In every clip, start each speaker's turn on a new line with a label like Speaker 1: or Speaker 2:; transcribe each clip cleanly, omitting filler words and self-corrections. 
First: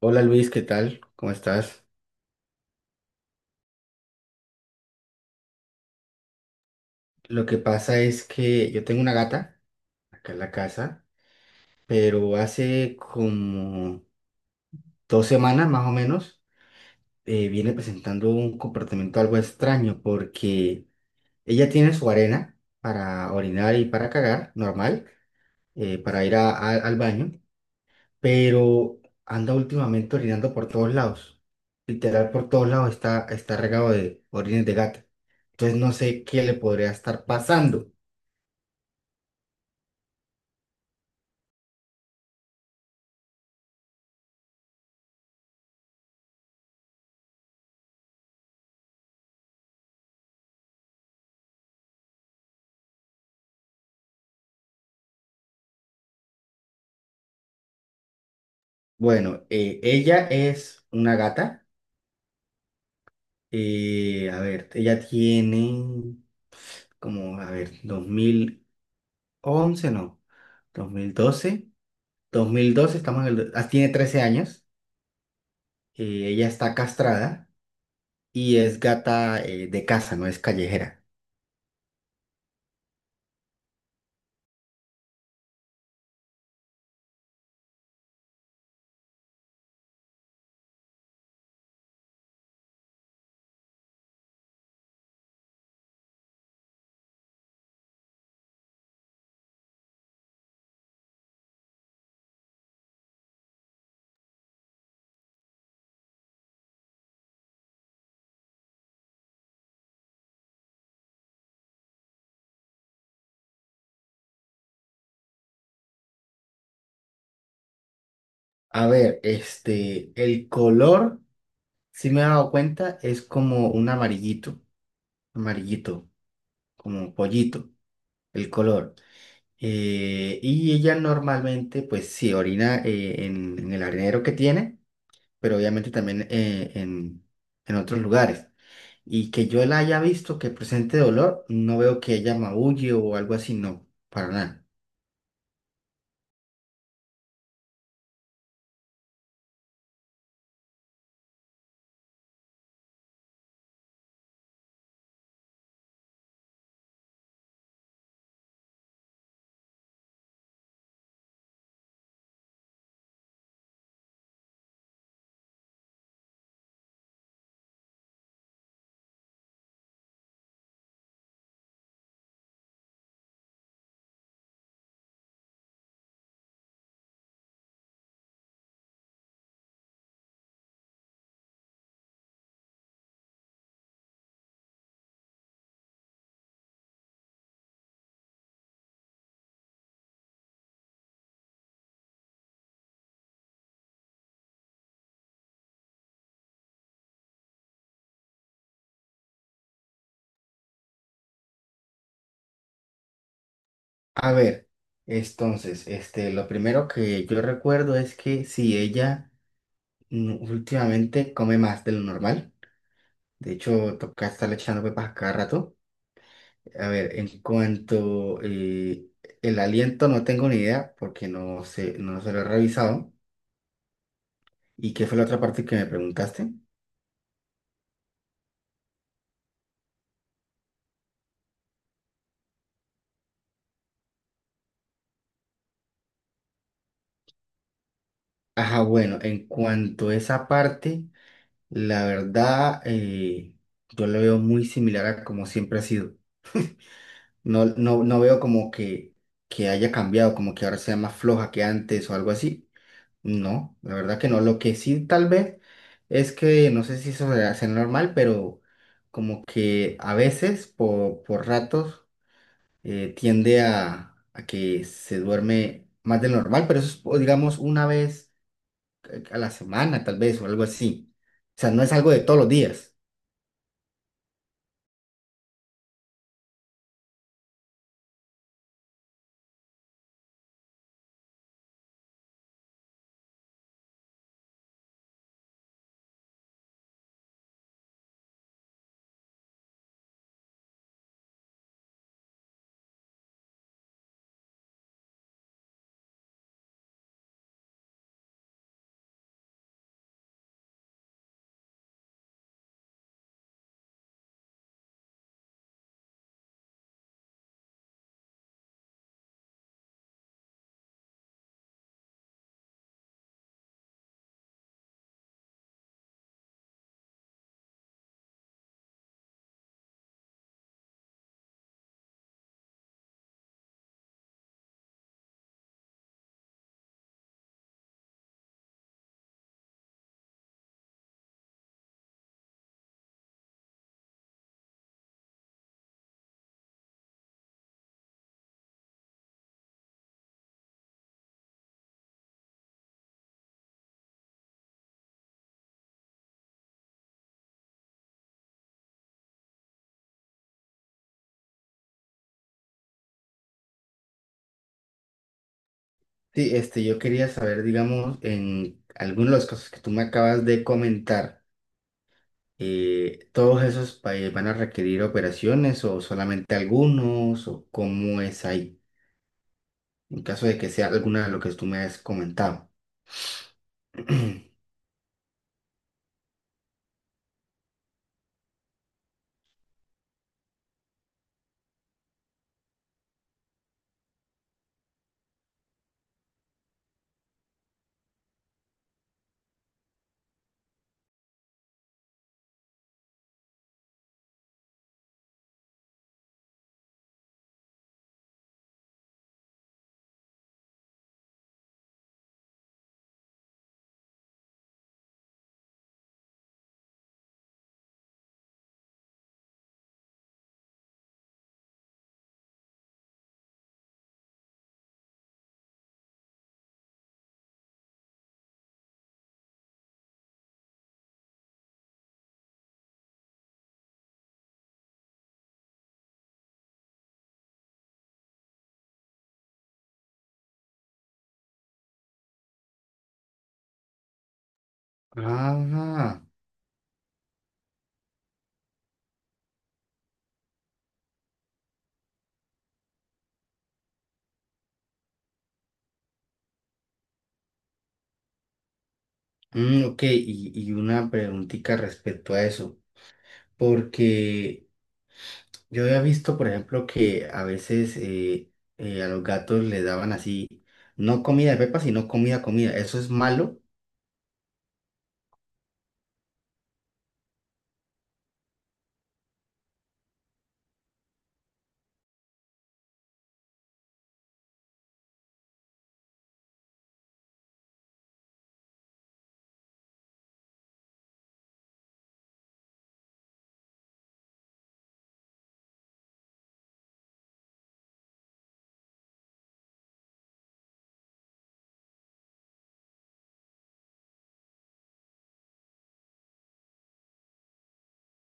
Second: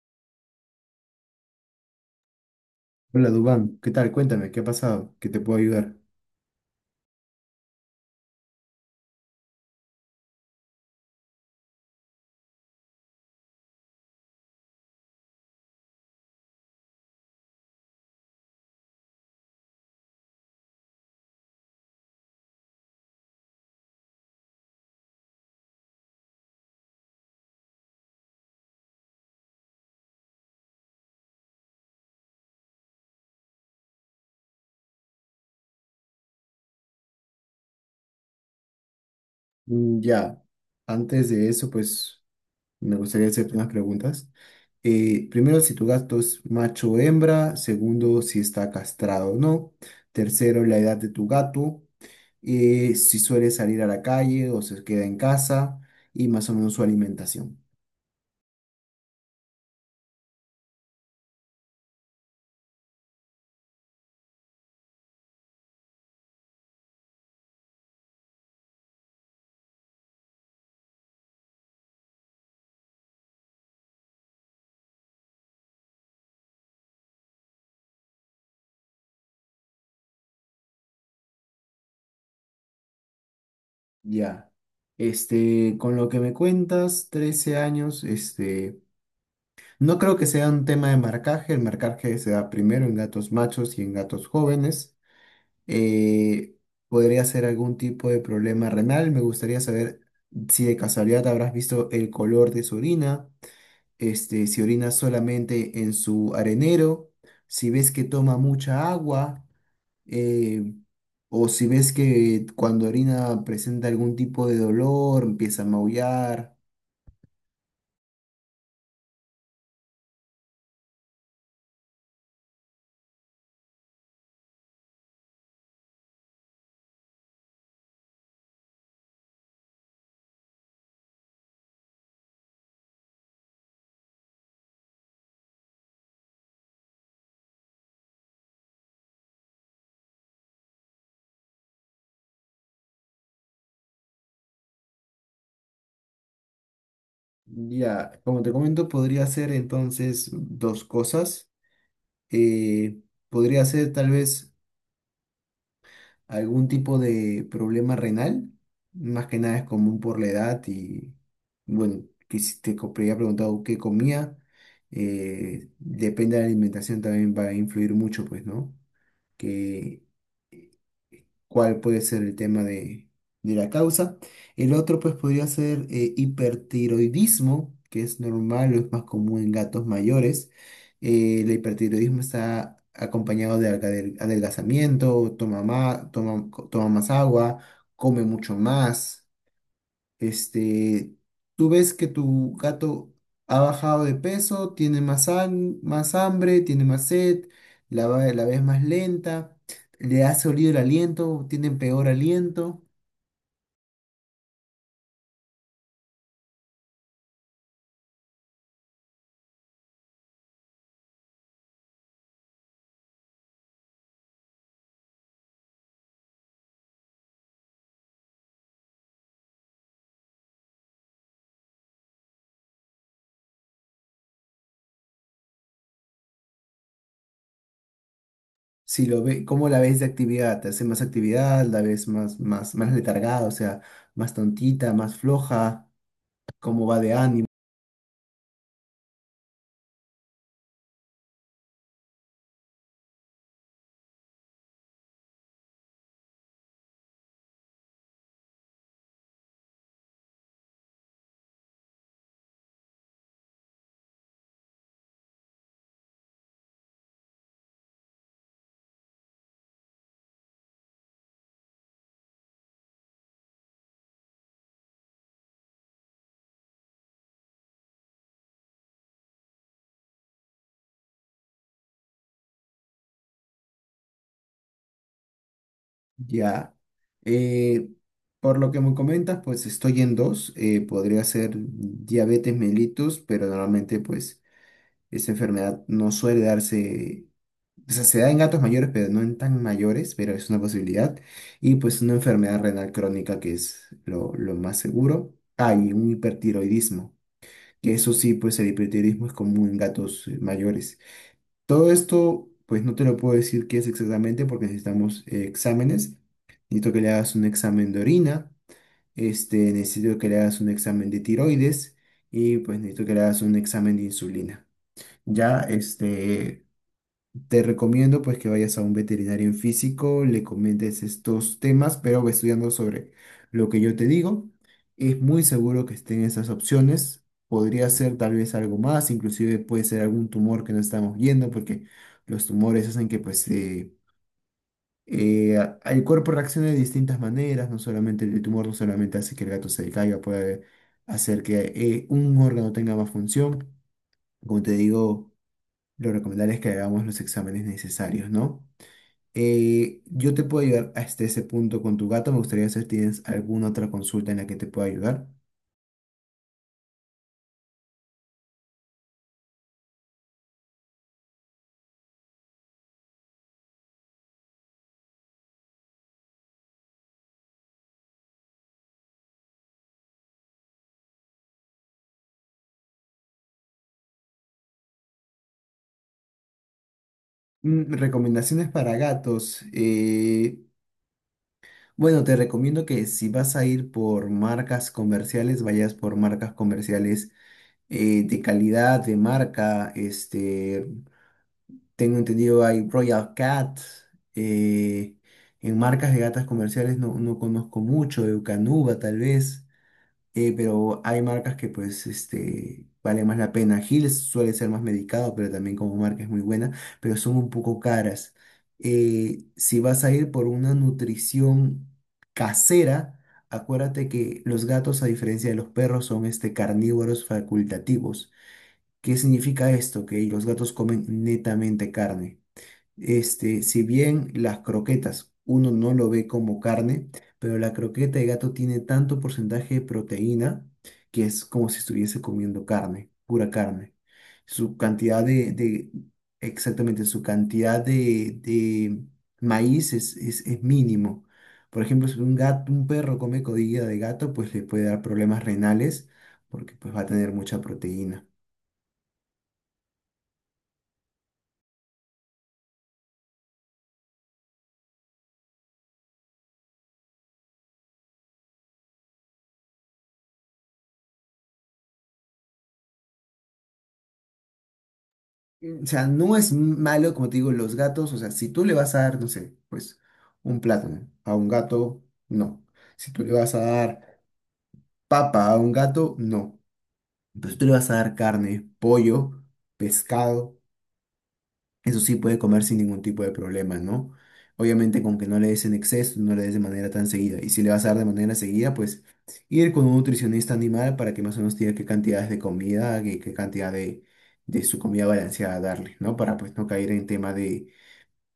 Speaker 1: Hola Luis, ¿qué tal? ¿Cómo estás?
Speaker 2: Hola Dubán, ¿qué tal? Cuéntame, ¿qué ha pasado? ¿Qué te puedo ayudar?
Speaker 1: Lo que pasa es que yo tengo una gata acá en la casa, pero hace como 2 semanas más o menos viene presentando un comportamiento algo extraño porque ella tiene su arena para orinar y para cagar, normal, para ir al baño, pero anda últimamente orinando por todos lados. Literal, por todos lados está regado de orines de gata. Entonces no sé qué le podría estar pasando.
Speaker 2: Ya, antes de eso, pues me gustaría hacerte unas preguntas. Primero, si tu gato es macho o hembra. Segundo, si está castrado o no. Tercero, la edad de tu gato. Si suele salir a la calle o se queda en casa. Y más o menos su alimentación.
Speaker 1: Bueno, ella es una gata. Ella tiene como dos mil once no, 2012, 2012 estamos en el... Ah, tiene 13 años. Ella está castrada y es gata de casa, no es callejera.
Speaker 2: Ya. Este, con lo que me cuentas, 13 años, este. No creo que sea un tema de marcaje, el marcaje se da primero en gatos machos y en gatos jóvenes. Eh, Podría ser algún tipo de problema renal, me gustaría saber si de casualidad habrás visto el color de su orina, este, si orina solamente en su arenero, si ves que toma mucha agua, eh, o si ves que cuando orina presenta algún tipo de dolor, empieza a maullar.
Speaker 1: A ver, este, el color, si me he dado cuenta, es como un amarillito, amarillito, como pollito, el color. Y ella normalmente, pues sí, orina en el arenero que tiene, pero obviamente también en otros lugares. Y que yo la haya visto que presente dolor, no veo que ella maulle o algo así, no, para nada.
Speaker 2: Ya, como te comento, podría ser entonces dos cosas. Eh, Podría ser tal vez algún tipo de problema renal, más que nada es común por la edad y bueno, que si te había preguntado qué comía, depende de la alimentación también va a influir mucho, pues, ¿no? Que cuál puede ser el tema de la causa. El otro, pues, podría ser hipertiroidismo, que es normal o es más común en gatos mayores. El hipertiroidismo está acompañado de adelgazamiento, toma más, toma más agua, come mucho más. Este, tú ves que tu gato ha bajado de peso, tiene más, más hambre, tiene más sed, la ves más lenta, le ha oído el aliento, tiene peor aliento.
Speaker 1: A ver, entonces, este, lo primero que yo recuerdo es que si ella mm, últimamente come más de lo normal, de hecho, toca estarle echando pepas a cada rato. A ver, en cuanto el aliento no tengo ni idea porque no sé, no se lo he revisado. ¿Y qué fue la otra parte que me preguntaste?
Speaker 2: Si lo ve, ¿cómo la ves de actividad? ¿Te hace más actividad? ¿La ves más, más letargada? O sea, más tontita, más floja. ¿Cómo va de ánimo?
Speaker 1: Ajá, bueno, en cuanto a esa parte, la verdad, yo lo veo muy similar a como siempre ha sido. No veo como que haya cambiado, como que ahora sea más floja que antes o algo así. No, la verdad que no. Lo que sí tal vez es no sé si eso se hace normal, pero como que a veces, por ratos, tiende a que se duerme más de lo normal, pero eso es, o digamos, una vez a la semana, tal vez, o algo así. O sea, no es algo de todos los días.
Speaker 2: Ya. Eh, por lo que me comentas, pues estoy en dos. Podría ser diabetes mellitus, pero normalmente pues esta enfermedad no suele darse, o sea, se da en gatos mayores, pero no en tan mayores, pero es una posibilidad. Y pues una enfermedad renal crónica, que es lo más seguro. Ah, y un hipertiroidismo, que eso sí, pues el hipertiroidismo es común en gatos mayores. Todo esto, pues no te lo puedo decir qué es exactamente porque necesitamos exámenes. Necesito que le hagas un examen de orina, este, necesito que le hagas un examen de tiroides y pues necesito que le hagas un examen de insulina. Ya, este, te recomiendo pues que vayas a un veterinario en físico, le comentes estos temas, pero ve estudiando sobre lo que yo te digo. Es muy seguro que estén esas opciones. Podría ser tal vez algo más, inclusive puede ser algún tumor que no estamos viendo, porque los tumores hacen que pues el cuerpo reaccione de distintas maneras, no solamente el tumor, no solamente hace que el gato se caiga, puede hacer que un órgano tenga más función. Como te digo, lo recomendable es que hagamos los exámenes necesarios, ¿no? Yo te puedo ayudar hasta ese punto con tu gato. Me gustaría saber si tienes alguna otra consulta en la que te pueda ayudar.
Speaker 1: Sí, este, yo quería saber, digamos, en algunos de los casos que tú me acabas de comentar. ¿Todos esos países van a requerir operaciones o solamente algunos o cómo es ahí? En caso de que sea alguna de lo que tú me has comentado.
Speaker 2: Mm, recomendaciones para gatos. Bueno, te recomiendo que si vas a ir por marcas comerciales, vayas por marcas comerciales de calidad, de marca. Este, tengo entendido hay Royal Cat. eh, en marcas de gatas comerciales no, no conozco mucho, Eukanuba tal vez. Pero hay marcas que pues este, vale más la pena. Hills suele ser más medicado, pero también como marca es muy buena, pero son un poco caras. Si vas a ir por una nutrición casera, acuérdate que los gatos, a diferencia de los perros, son este, carnívoros facultativos. ¿Qué significa esto? Que los gatos comen netamente carne. Este, si bien las croquetas uno no lo ve como carne, pero la croqueta de gato tiene tanto porcentaje de proteína que es como si estuviese comiendo carne, pura carne. Su cantidad de-
Speaker 1: Ah,
Speaker 2: exactamente, su cantidad de maíz es mínimo. Por ejemplo, si un gato, un perro come codilla de gato, pues le puede dar problemas renales porque pues va a tener mucha proteína.
Speaker 1: mm, ok, y una preguntita respecto a eso, porque yo había visto, por ejemplo, que a veces a los gatos les daban así, no comida de pepa, sino comida, comida, ¿eso es malo?
Speaker 2: O sea, no es malo, como te digo, los gatos, o sea, si tú le vas a dar, no sé, pues un plátano a un gato, no. Si tú le vas a dar papa a un gato, no. Pero si tú le vas a dar carne, pollo, pescado, eso sí puede comer sin ningún tipo de problema, ¿no? Obviamente con que no le des en exceso, no le des de manera tan seguida. Y si le vas a dar de manera seguida, pues ir con un nutricionista animal para que más o menos te diga qué cantidades de comida, qué, qué cantidad de su comida balanceada darle, ¿no? Para pues no caer en tema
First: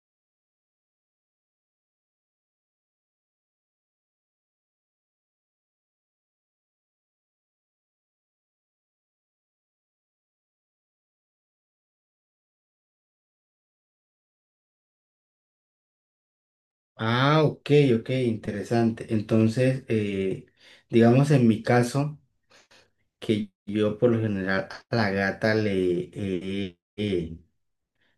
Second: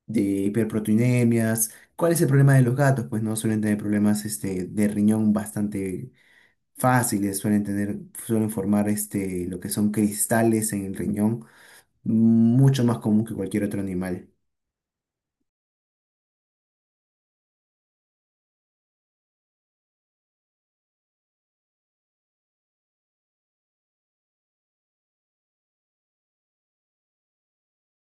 Speaker 2: de hiperproteinemias. ¿Cuál es el problema de los gatos? Pues no suelen tener problemas este, de riñón bastante fáciles, suelen tener, suelen formar este, lo que son cristales en el riñón, mucho más común que cualquier otro animal.
Speaker 1: Ah, ok, ok, interesante. Entonces, digamos en mi caso, que yo por lo general a la gata le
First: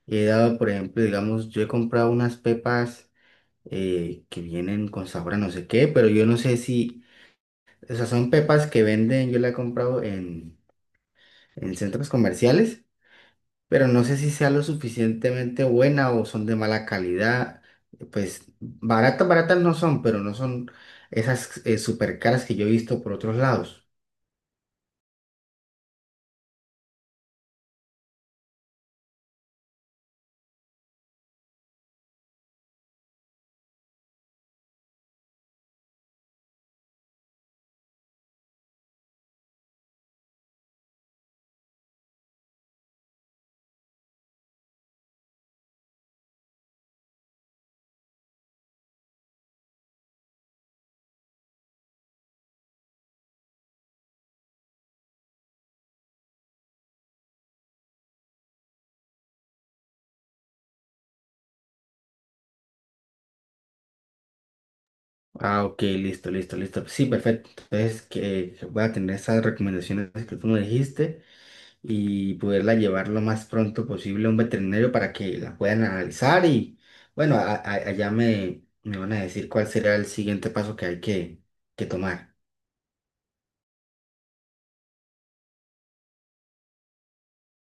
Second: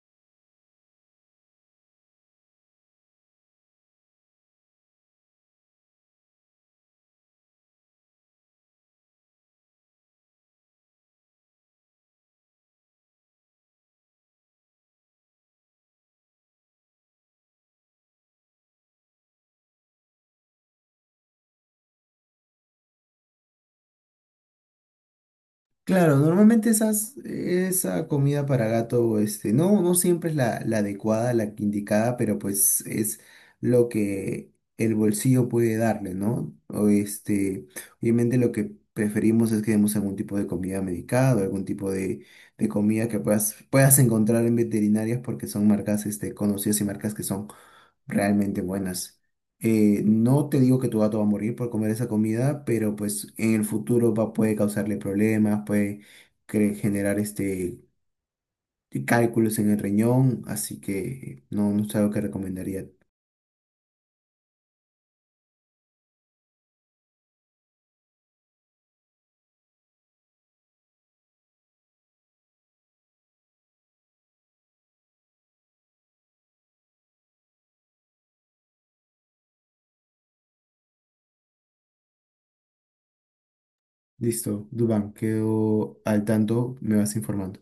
Speaker 1: he dado, por ejemplo, digamos, yo he comprado unas pepas que vienen con sabor a no sé qué, pero yo no sé si, o sea, son pepas que venden, yo la he comprado en centros comerciales, pero no sé si sea lo suficientemente buena o son de mala calidad, pues baratas, baratas no son, pero no son esas super caras que yo he visto por otros lados.
Speaker 2: Claro, normalmente esas, esa comida para gato, este, no, no siempre es la, la adecuada, la que indicada, pero pues es lo que el bolsillo puede darle, ¿no? O este, obviamente lo que preferimos es que demos algún tipo de comida medicada, o algún tipo de comida que puedas, puedas encontrar en veterinarias porque son marcas, este, conocidas y marcas que son realmente buenas. No te digo que tu gato va a morir por comer esa comida, pero pues en el futuro va, puede causarle problemas, puede generar este cálculos en el riñón, así que no, no es algo que recomendaría.
Speaker 1: Ah, ok, listo, listo, listo. Sí, perfecto. Entonces, que voy a tener esas recomendaciones que tú me dijiste y poderla llevar lo más pronto posible a un veterinario para que la puedan analizar y, bueno, allá me van a decir cuál será el siguiente paso que hay que tomar.
Speaker 2: Listo, Dubán, quedo al tanto, me vas informando.